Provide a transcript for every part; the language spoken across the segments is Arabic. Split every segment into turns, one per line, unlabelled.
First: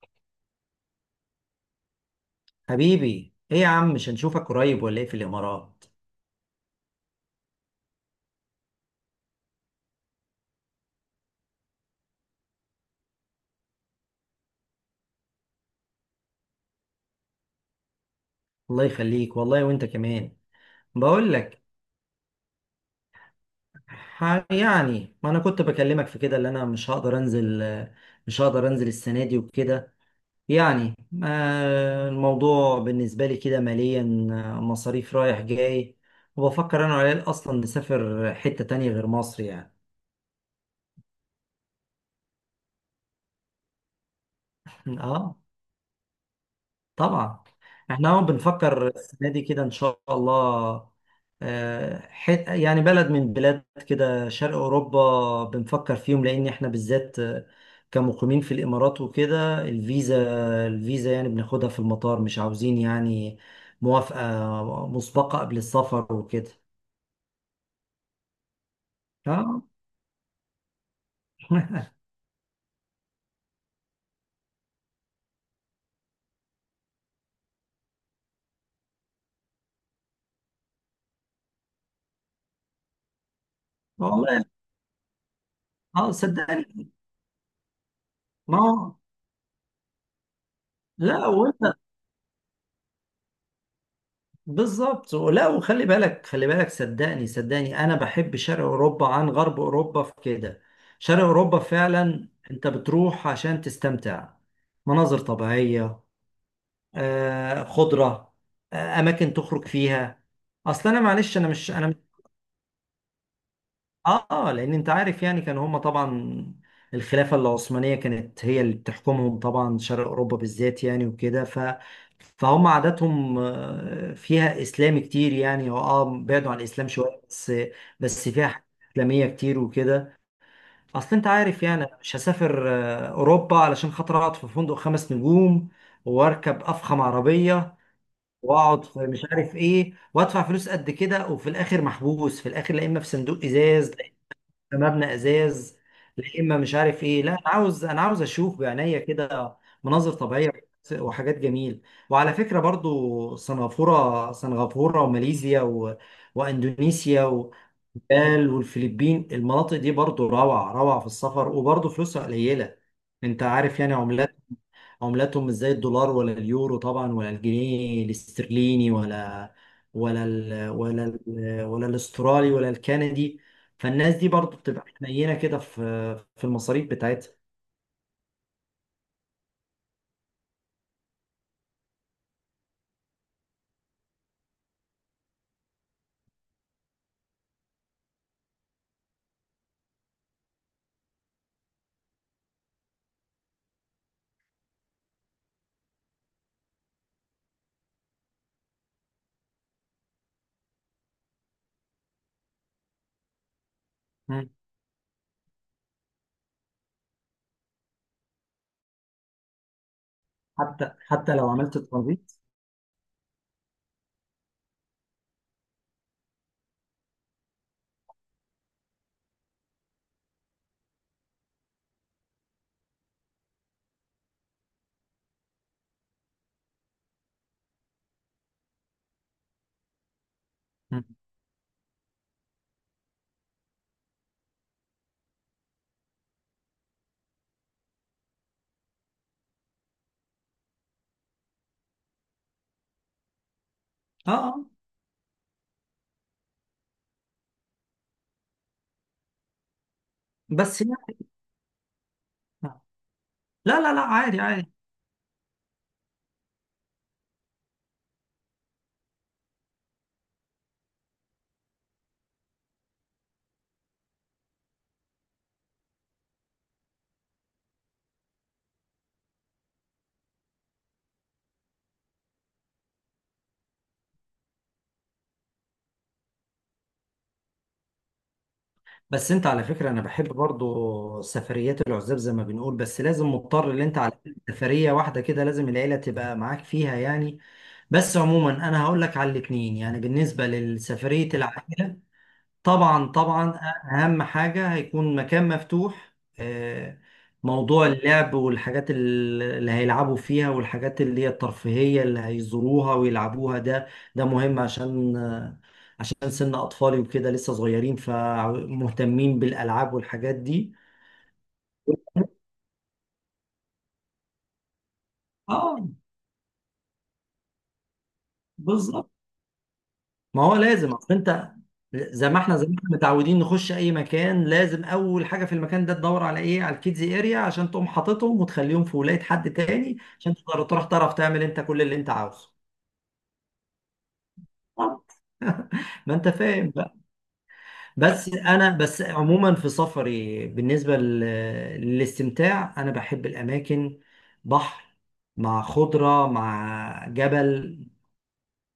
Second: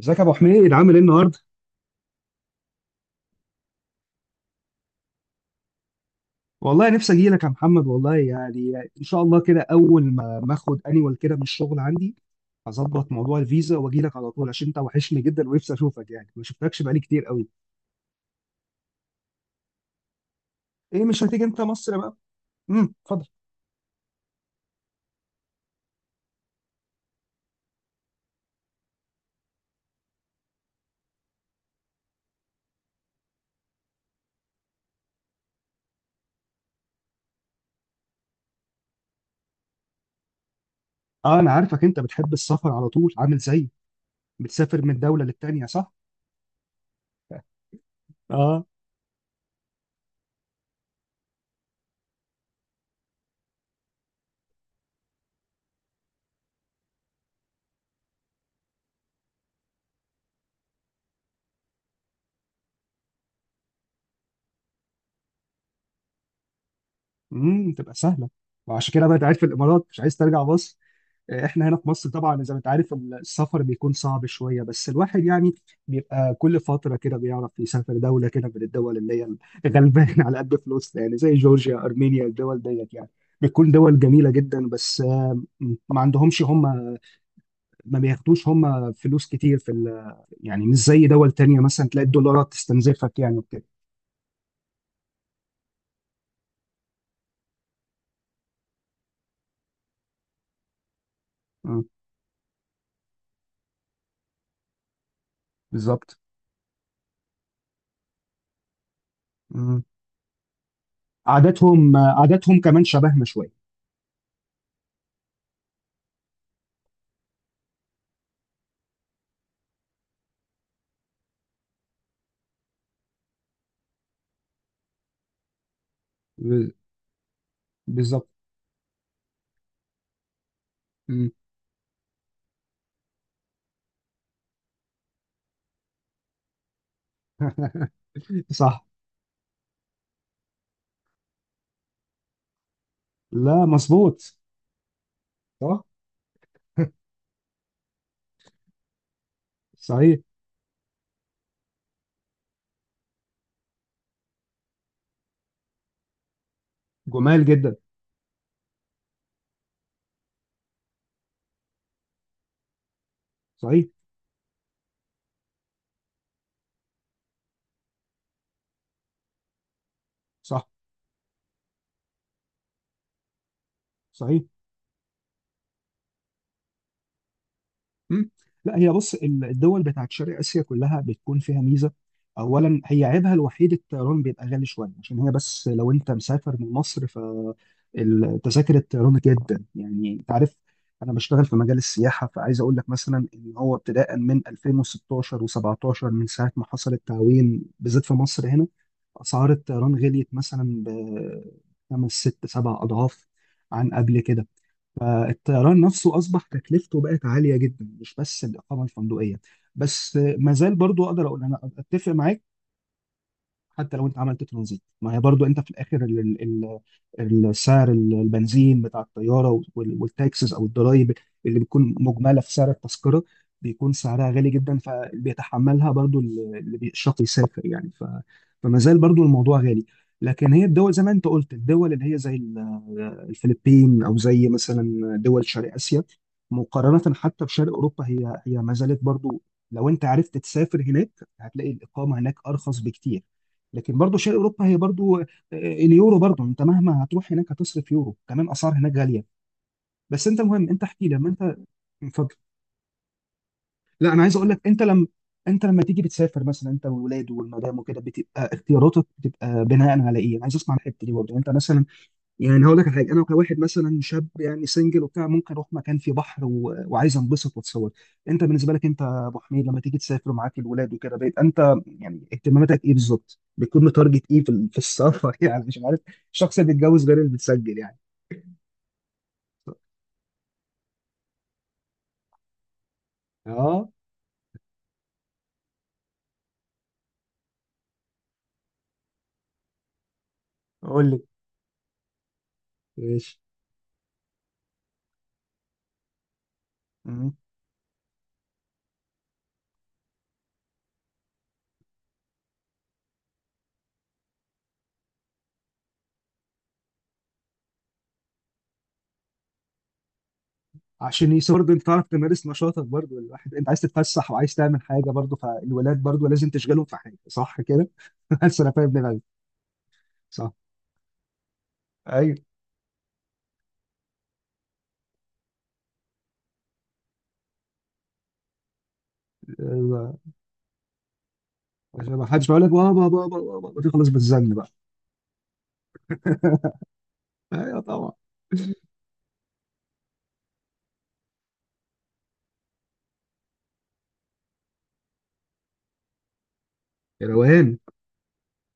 ازيك يا ابو حميد عامل ايه النهارده؟
حبيبي، ايه يا عم؟ مش هنشوفك قريب ولا ايه في الامارات؟
والله نفسي اجي لك يا محمد، والله يعني ان شاء الله كده اول ما اخد انيوال كده من الشغل عندي. هظبط موضوع الفيزا واجي لك على طول عشان انت وحشني جدا ونفسي اشوفك، يعني ما شفتكش بقالي كتير قوي.
الله يخليك والله وانت كمان.
ايه مش
بقول
هتيجي انت
لك.
مصر بقى؟ اتفضل.
يعني ما انا كنت بكلمك في كده اللي انا مش هقدر انزل. مش هقدر انزل السنه دي وكده، يعني. الموضوع بالنسبه لي كده ماليا. مصاريف رايح جاي. وبفكر انا وعيال اصلا نسافر حته تانية غير مصر يعني.
اه انا عارفك انت بتحب السفر على طول عامل زيي، بتسافر من دوله
اه
للتانيه صح؟
طبعا. احنا اهو
اه.
بنفكر السنه دي كده ان شاء الله. آه، حت يعني بلد من بلاد كده شرق اوروبا بنفكر فيهم لان احنا بالذات، كمقيمين في الامارات وكده. الفيزا، الفيزا يعني بناخدها في المطار، مش عاوزين يعني موافقه مسبقه قبل السفر وكده.
تبقى سهله. وعشان كده بقى انت قاعد في
اه.
الامارات مش عايز ترجع مصر. احنا هنا في مصر طبعا زي ما انت عارف السفر بيكون صعب شويه، بس الواحد يعني بيبقى كل فتره كده بيعرف يسافر دوله كده من الدول اللي هي غلبان على قد فلوسنا، يعني زي جورجيا ارمينيا، الدول ديت يعني بتكون دول جميله
والله.
جدا، بس ما
اه
عندهمش هم.
صدقني.
ما بياخدوش
ما
هم
هو.
فلوس كتير في يعني مش زي
لا،
دول تانية
وانت
مثلا تلاقي الدولارات تستنزفك يعني وكده.
بالظبط. ولا، وخلي بالك خلي بالك، صدقني صدقني، انا بحب شرق اوروبا عن غرب اوروبا في كده. شرق اوروبا
مم،
فعلا انت بتروح عشان تستمتع، مناظر طبيعية،
بالظبط.
خضرة، اماكن تخرج
مم.
فيها. اصل انا، معلش، انا مش انا.
عاداتهم عاداتهم كمان شبهنا شويه.
لان انت عارف يعني كان هما طبعا الخلافه العثمانيه كانت هي اللي بتحكمهم، طبعا شرق اوروبا بالذات يعني وكده، ف فهم عاداتهم، فيها اسلام كتير، يعني هو بعدوا عن
ب-
الاسلام شويه بس.
بالظبط.
بس فيها حاجات اسلاميه كتير وكده. اصل انت
مم.
عارف يعني أنا مش هسافر اوروبا علشان خاطر اقعد في فندق خمس نجوم واركب افخم عربيه واقعد
صح.
في مش عارف ايه وادفع فلوس قد كده وفي الاخر محبوس، في الاخر لا اما في صندوق
لا
ازاز،
مظبوط.
مبنى ازاز.
صح.
لا اما مش عارف ايه. لا، انا عاوز، اشوف بعينيا كده مناظر
صحيح.
طبيعيه وحاجات جميل. وعلى فكره برضو سنغافوره سنغافوره وماليزيا واندونيسيا
جمال جدا.
والفلبين. المناطق دي برضو روعه روعه في السفر، وبرضو فلوسها قليله. انت عارف
صحيح.
يعني عملات، عملاتهم مش زي الدولار ولا اليورو طبعا ولا الجنيه الاسترليني، ولا ولا
صح.
ال ولا ال ولا الاسترالي ولا الكندي. فالناس دي
صحيح.
برضو بتبقى حنينه كده في المصاريف بتاعتها.
مم. لا هي بص، الدول بتاعت شرق اسيا كلها بتكون فيها ميزه. اولا هي عيبها الوحيد الطيران بيبقى غالي شويه عشان هي، بس لو انت مسافر من مصر ف تذاكر الطيران جدا، يعني انت عارف، انا بشتغل في مجال السياحه، فعايز اقول لك مثلا ان هو ابتداء من 2016 و17 من ساعه ما حصل التعويم بالذات في مصر هنا اسعار الطيران غليت مثلا بخمس ست سبع اضعاف عن قبل كده.
مم.
فالطيران نفسه اصبح تكلفته بقت عاليه جدا مش بس الاقامه الفندقيه، بس ما زال
حتى
برضو اقدر
حتى
اقول
لو
انا
عملت
اتفق
ترانزيت.
معاك. حتى لو انت عملت ترانزيت ما هي برضو انت في الاخر السعر البنزين بتاع الطياره والتاكسز او الضرايب اللي بتكون مجمله في سعر التذكره بيكون سعرها غالي جدا، فاللي بيتحملها برضو اللي بيشرط يسافر يعني فما زال برضو الموضوع غالي. لكن هي الدول زي
مم.
ما انت قلت، الدول اللي هي زي الفلبين او زي مثلا دول شرق اسيا، مقارنه حتى بشرق اوروبا، هي هي ما زالت برضو لو انت عرفت تسافر هناك هتلاقي الاقامه هناك ارخص بكتير. لكن برضو
اه
شرق
آه.
اوروبا هي برضو اليورو برضه، انت مهما هتروح هناك هتصرف يورو، كمان اسعار هناك غاليه. بس انت المهم،
بس
انت احكي
يعني.
لما انت. اتفضل.
لا لا لا،
لا انا عايز
عادي
اقول لك،
عادي.
انت لما تيجي بتسافر مثلا انت والولاد والمدام وكده، بتبقى اختياراتك بتبقى بناء على ايه؟ انا عايز اسمع الحته دي برضه انت مثلا، يعني هقول لك على حاجه، انا كواحد مثلا شاب يعني سنجل وبتاع ممكن اروح مكان فيه بحر وعايز انبسط واتصور. انت بالنسبه لك انت يا ابو حميد لما تيجي تسافر ومعاك الولاد وكده بقيت انت، يعني اهتماماتك ايه بالظبط بتكون متارجت ايه في في السفر؟ يعني مش عارف، الشخص اللي بيتجوز غير اللي بتسجل يعني.
بس انت على فكره، انا بحب برضو سفريات العزاب زي ما بنقول، بس لازم مضطر ان
اه
انت على سفريه واحده كده لازم العيله تبقى معاك فيها يعني. بس عموما انا هقول لك على الاثنين، يعني بالنسبه
قول لي.
لسفريه العائله طبعا
ماشي.
طبعا اهم حاجه هيكون مكان مفتوح. آه،
مم.
موضوع اللعب والحاجات اللي هيلعبوا فيها والحاجات اللي هي الترفيهيه اللي هيزوروها ويلعبوها، ده ده مهم، عشان سن اطفالي وكده لسه صغيرين فمهتمين بالالعاب والحاجات دي.
عشان برضه انت تعرف تمارس نشاطك، برضه الواحد انت عايز تتفسح وعايز تعمل حاجه، برضه
اه
فالولاد برضه لازم تشغلهم في حاجه، صح كده. بس انا فاهم
بالظبط.
دماغك.
ما
صح.
هو لازم، اصل انت، زي ما احنا متعودين نخش اي مكان لازم اول حاجه في المكان ده تدور على ايه، على الكيدز اريا عشان تقوم حاططهم وتخليهم في ولايه حد تاني
ايوه
عشان تقدر تروح تعرف تعمل انت كل اللي انت
عشان ما حدش
عاوزه.
يقول لك بابا بابا بابا تخلص بالزن بقى.
ما انت فاهم بقى.
ايوه طبعا.
بس انا عموما في سفري بالنسبه للاستمتاع انا بحب الاماكن. بحر مع خضره مع
روقان.
جبل،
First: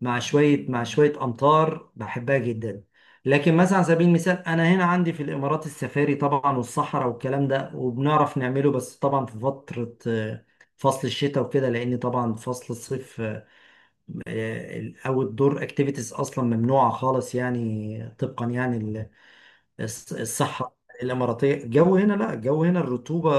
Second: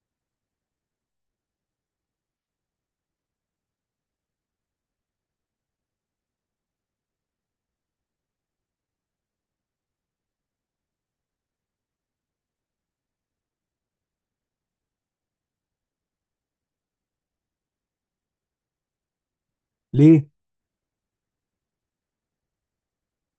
مع شوية أمطار، بحبها جدا. لكن مثلا على سبيل المثال أنا هنا عندي في الإمارات السفاري طبعا والصحراء والكلام ده وبنعرف نعمله، بس طبعا في فترة فصل الشتاء وكده، لأن طبعا فصل الصيف أو الدور أكتيفيتيز أصلا ممنوعة خالص يعني، طبقا يعني
ليه.
الصحراء الاماراتيه. الجو هنا، لا، الجو هنا الرطوبه.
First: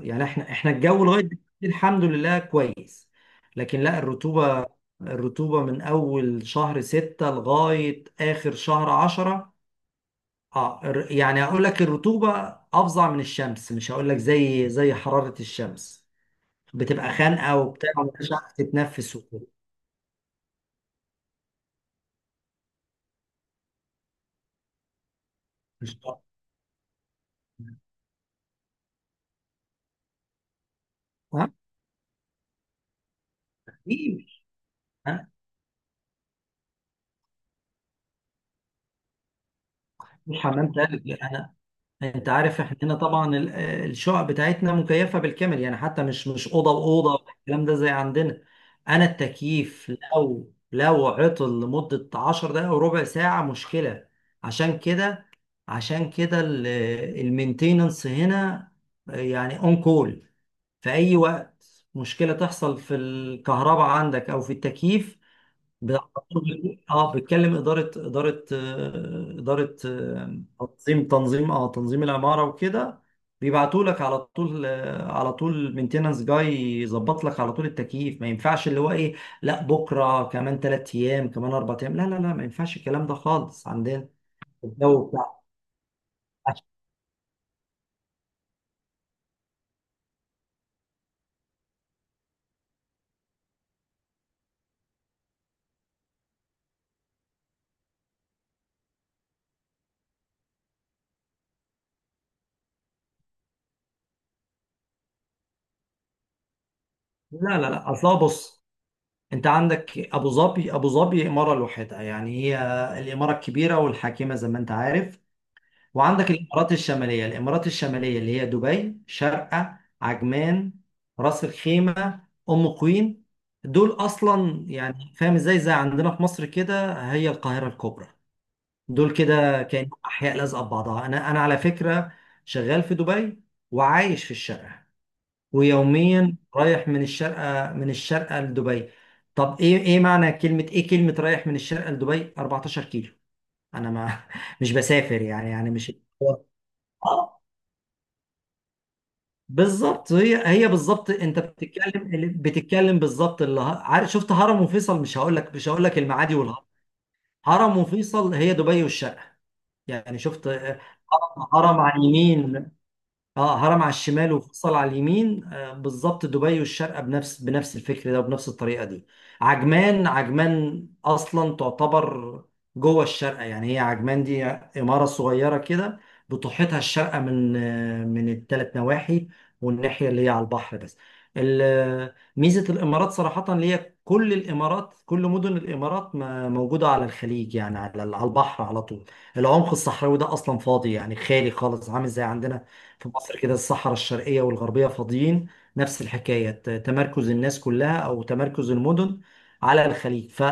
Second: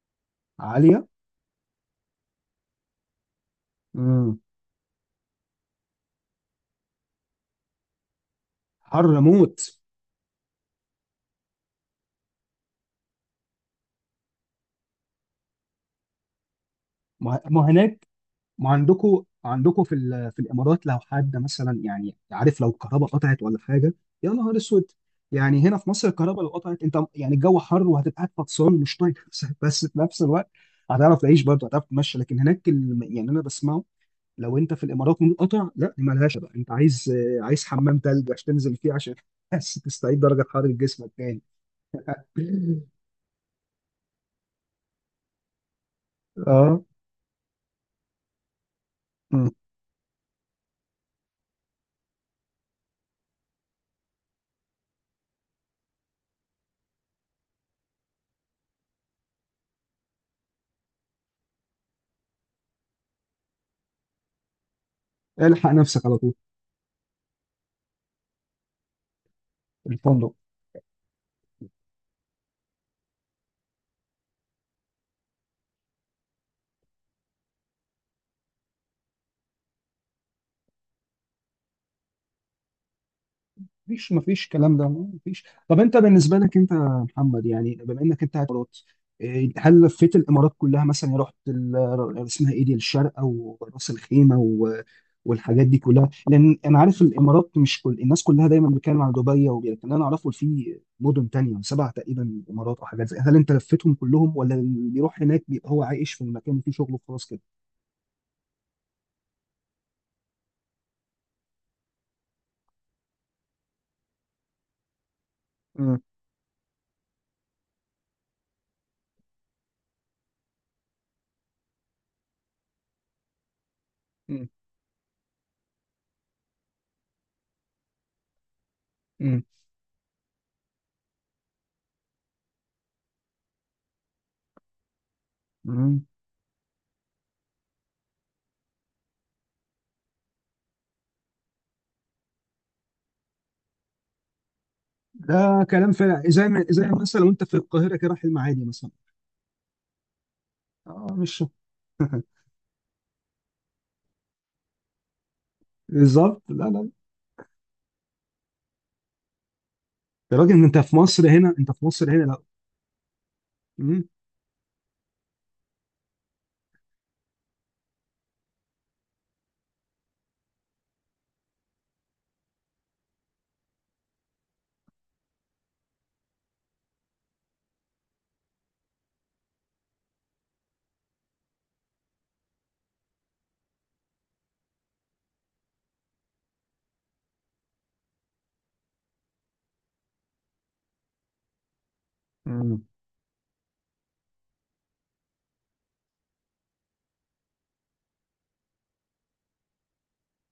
يعني احنا الجو
عاليه.
لغايه دلوقتي الحمد لله كويس، لكن لا،
امم.
الرطوبه. الرطوبه من اول شهر ستة لغايه اخر شهر
حر
عشرة.
موت.
اه، يعني اقول لك الرطوبه افظع من الشمس، مش هقول لك زي حراره الشمس. بتبقى
ما
خانقه
ما
وبتاع
هناك،
ومش عارف
ما
تتنفس
عندكم
وكده.
عندكم في في الامارات لو حد مثلا يعني عارف لو الكهرباء قطعت ولا حاجه يا نهار اسود. يعني هنا في
مش.
مصر الكهرباء لو قطعت انت يعني الجو حر وهتبقى قاعد فطسان مش طايق نفسك، بس في نفس الوقت هتعرف تعيش
ها؟
برضه، هتعرف تمشي، لكن هناك يعني انا بسمعه،
إيه؟
لو انت في الامارات
أنا
منقطع لا دي مالهاش بقى. انت عايز حمام تلج عشان تنزل فيه عشان بس تستعيد
مش
درجه حراره
حمام
جسمك
تلج،
تاني.
انا انت عارف، احنا هنا طبعا الشقق بتاعتنا مكيفه بالكامل، يعني حتى مش اوضه
اه.
واوضه الكلام ده زي عندنا. انا
مم.
التكييف لو عطل لمده 10 دقائق وربع ساعه مشكله. عشان كده عشان كده المينتيننس هنا يعني اون كول في اي وقت. مشكله تحصل في الكهرباء عندك او في التكييف.
الحق
بت-
نفسك على طول.
اه بتكلم اداره اداره آه، اداره
الفندق.
آه، تنظيم العماره وكده. بيبعتوا لك على طول، مينتيننس جاي يظبط لك على طول التكييف. ما ينفعش اللي هو ايه، لا بكره، كمان 3 ايام، كمان 4 ايام. لا لا لا، ما ينفعش الكلام ده خالص عندنا.
مفيش كلام ده،
الجو بتاع.
مفيش. طب انت بالنسبه لك انت يا محمد، يعني بما انك انت قاعد في الامارات، إيه، هل لفيت الامارات كلها مثلا؟ يعني رحت اسمها ايه دي الشارقه وراس الخيمه والحاجات دي كلها، لان انا عارف الامارات مش كل الناس كلها دايما بتتكلم عن دبي لكن انا اعرفه في مدن تانية سبع تقريبا امارات او حاجات زي، هل انت لفيتهم كلهم ولا اللي بيروح هناك بيبقى هو عايش في المكان وفيه شغله وخلاص كده؟
لا لا لا، اصلا بص، انت عندك ابو ظبي، ابو ظبي اماره لوحدها يعني، هي الاماره الكبيره والحاكمه زي ما انت عارف.
مم.
وعندك الامارات الشماليه، الامارات الشماليه اللي هي دبي، شارقه، عجمان، راس الخيمه، ام قوين. دول
مم.
اصلا يعني فاهم ازاي، زي عندنا في مصر كده هي القاهره الكبرى. دول
مم.
كده كانوا احياء لازقه ببعضها. انا على فكره شغال في دبي وعايش في الشارقه،
مم.
ويوميا رايح من الشارقه لدبي. طب ايه، معنى كلمه، ايه كلمه رايح من الشارقه لدبي؟ 14 كيلو، انا ما مش بسافر يعني،
ده
مش.
كلام فعلا، زي ما زي مثلا وانت في القاهره كده رايح المعادي مثلا.
بالظبط، هي هي
اه
بالظبط. انت
مش
بتتكلم بالظبط اللي عارف، شفت هرم وفيصل؟ مش هقول لك، المعادي
بالظبط، لا
والهرم،
لا.
هرم وفيصل هي دبي والشرق يعني.
يا
شفت
راجل انت في مصر
هرم،
هنا، انت في
على
مصر هنا، لا.
اليمين. اه، هرم على
امم
الشمال وفيصل على اليمين، بالظبط. دبي والشارقة بنفس الفكر ده وبنفس الطريقة دي. عجمان، عجمان اصلا تعتبر جوه الشارقة، يعني هي عجمان دي عمارة صغيرة كده بتحيطها الشارقة من الثلاث نواحي، والناحية اللي هي على البحر بس. ميزة الامارات صراحة اللي هي كل الامارات، كل مدن الامارات موجودة على الخليج، يعني على البحر على طول. العمق الصحراوي ده اصلا فاضي، يعني خالي خالص، عامل زي عندنا
امم
في مصر كده الصحراء الشرقية والغربية فاضيين. نفس الحكاية، تمركز الناس كلها أو تمركز المدن على الخليج.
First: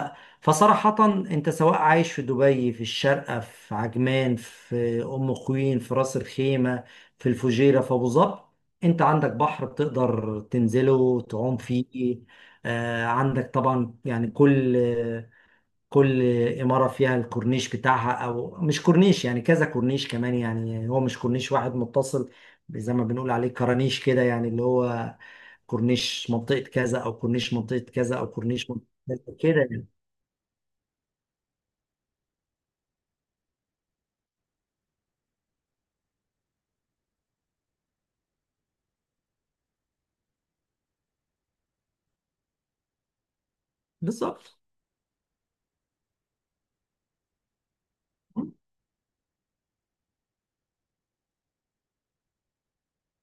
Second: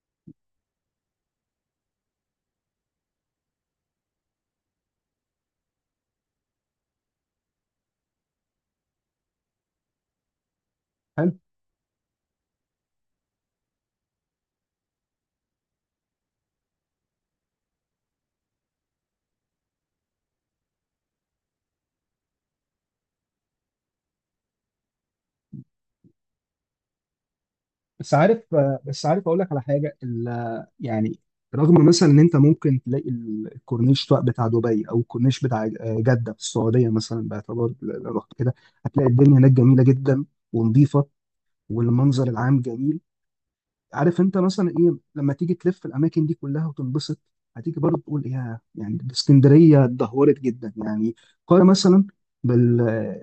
فصراحة أنت سواء عايش في دبي، في الشارقة، في عجمان، في أم خوين، في راس الخيمة، في الفجيرة، في أبو ظبي، أنت عندك بحر بتقدر تنزله
حلو.
تعوم فيه. عندك طبعا يعني كل إمارة فيها الكورنيش بتاعها، أو مش كورنيش يعني كذا كورنيش كمان، يعني هو مش كورنيش واحد متصل زي ما بنقول عليه كرانيش كده، يعني اللي هو كورنيش منطقة كذا أو كورنيش منطقة
بس
كذا أو
عارف
كورنيش منطقة كذا
اقول لك
كده
على
يعني.
حاجه يعني رغم مثلا ان انت ممكن تلاقي الكورنيش بقى بتاع دبي او الكورنيش بتاع جده في السعوديه مثلا، باعتبار لو رحت كده هتلاقي الدنيا هناك جميله جدا ونظيفه والمنظر العام جميل. عارف انت
بالظبط.
مثلا ايه لما تيجي تلف الاماكن دي كلها وتنبسط هتيجي برضه تقول
م-
ايه، يعني ده اسكندريه اتدهورت جدا يعني. قارن مثلا بال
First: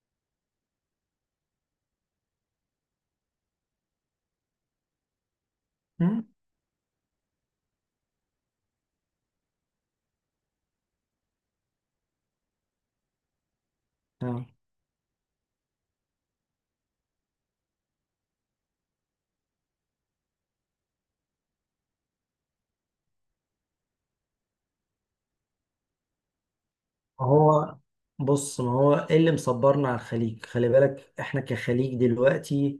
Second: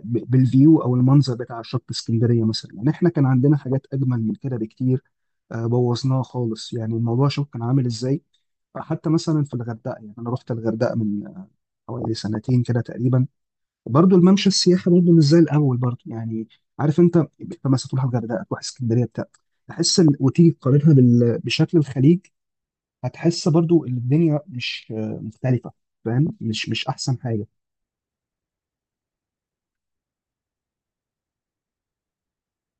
بالفيو او المنظر بتاع شط اسكندريه مثلا، يعني احنا كان عندنا حاجات اجمل من كده بكتير. بوظناها
م-
خالص، يعني الموضوع شوف كان عامل ازاي. حتى مثلا في الغردقه، يعني انا رحت الغردقه من حوالي سنتين كده تقريبا، برضه
آه.
الممشى السياحي برضه مش زي الاول برضه يعني. عارف انت، مثلا تروح الغردقه تروح اسكندريه بتاع، تحس وتيجي تقارنها بشكل الخليج، هتحس برضه ان الدنيا مش مختلفه. فاهم، مش احسن حاجه.
هو بص، ما هو إيه اللي مصبرنا على الخليج، خلي بالك. إحنا كخليج دلوقتي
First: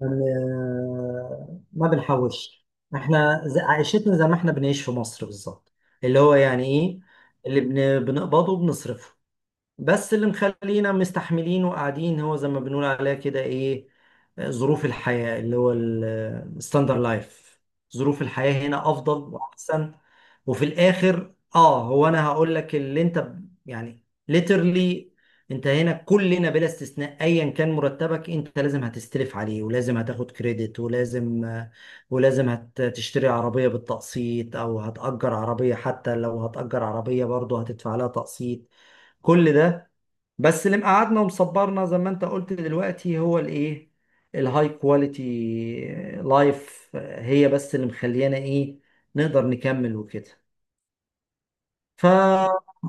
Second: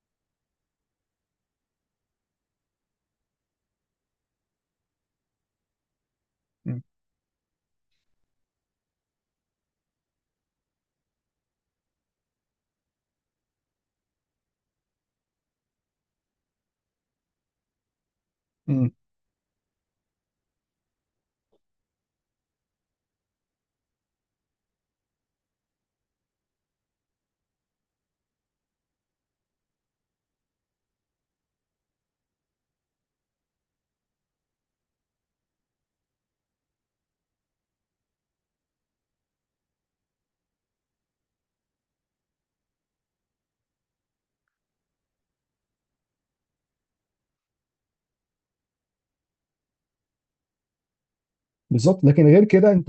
ما بنحوش. احنا عيشتنا زي ما احنا بنعيش في مصر بالظبط، اللي هو يعني
مم.
ايه، اللي بنقبضه بنصرفه. بس اللي مخلينا مستحملين وقاعدين هو زي ما بنقول عليها كده ايه، ظروف الحياة اللي هو الستاندر لايف. ظروف الحياة
مم.
هنا افضل واحسن. وفي الاخر هو، انا هقول لك اللي انت يعني ليترلي، انت هنا كلنا بلا استثناء ايا كان مرتبك، انت لازم هتستلف عليه ولازم هتاخد كريدت، ولازم هتشتري عربية بالتقسيط او هتأجر عربية، حتى لو هتأجر عربية برضه هتدفع لها تقسيط. كل ده بس اللي مقعدنا ومصبرنا زي ما انت قلت دلوقتي هو الايه، الهاي كواليتي لايف هي بس اللي مخليانا ايه نقدر نكمل وكده.
بالظبط.
ف
لكن غير كده انت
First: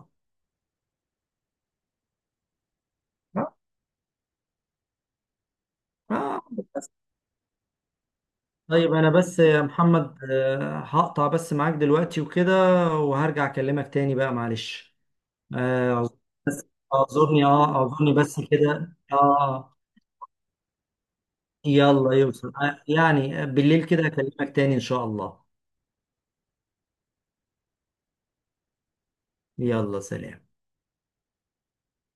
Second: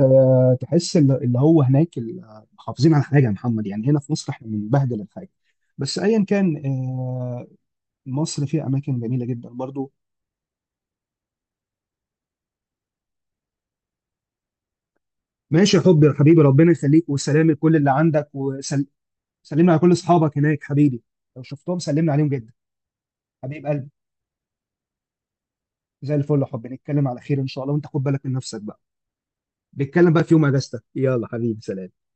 تحس اللي هو هناك محافظين على حاجه يا محمد، يعني هنا في مصر احنا بنبهدل الحاجه، بس ايا
آه،
كان
بس.
مصر فيها
طيب
اماكن
انا
جميله
بس
جدا
يا
برضه.
محمد، هقطع بس معاك دلوقتي وكده وهرجع اكلمك تاني بقى معلش.
ماشي يا حبي
آه،
يا حبيبي،
بس
ربنا يخليك،
اعذرني،
وسلام لكل اللي عندك
بس
وسلام.
كده.
سلمنا
اه
على كل اصحابك هناك حبيبي، لو شفتهم سلمنا
يلا
عليهم
يوصل،
جدا.
يعني
حبيب
بالليل
قلبي
كده اكلمك تاني ان شاء الله.
زي الفل يا حبيبي، نتكلم على خير ان شاء الله، وانت خد بالك من نفسك بقى.
يلا
نتكلم بقى في يوم
سلام.
اجازتك، يلا حبيبي، سلام.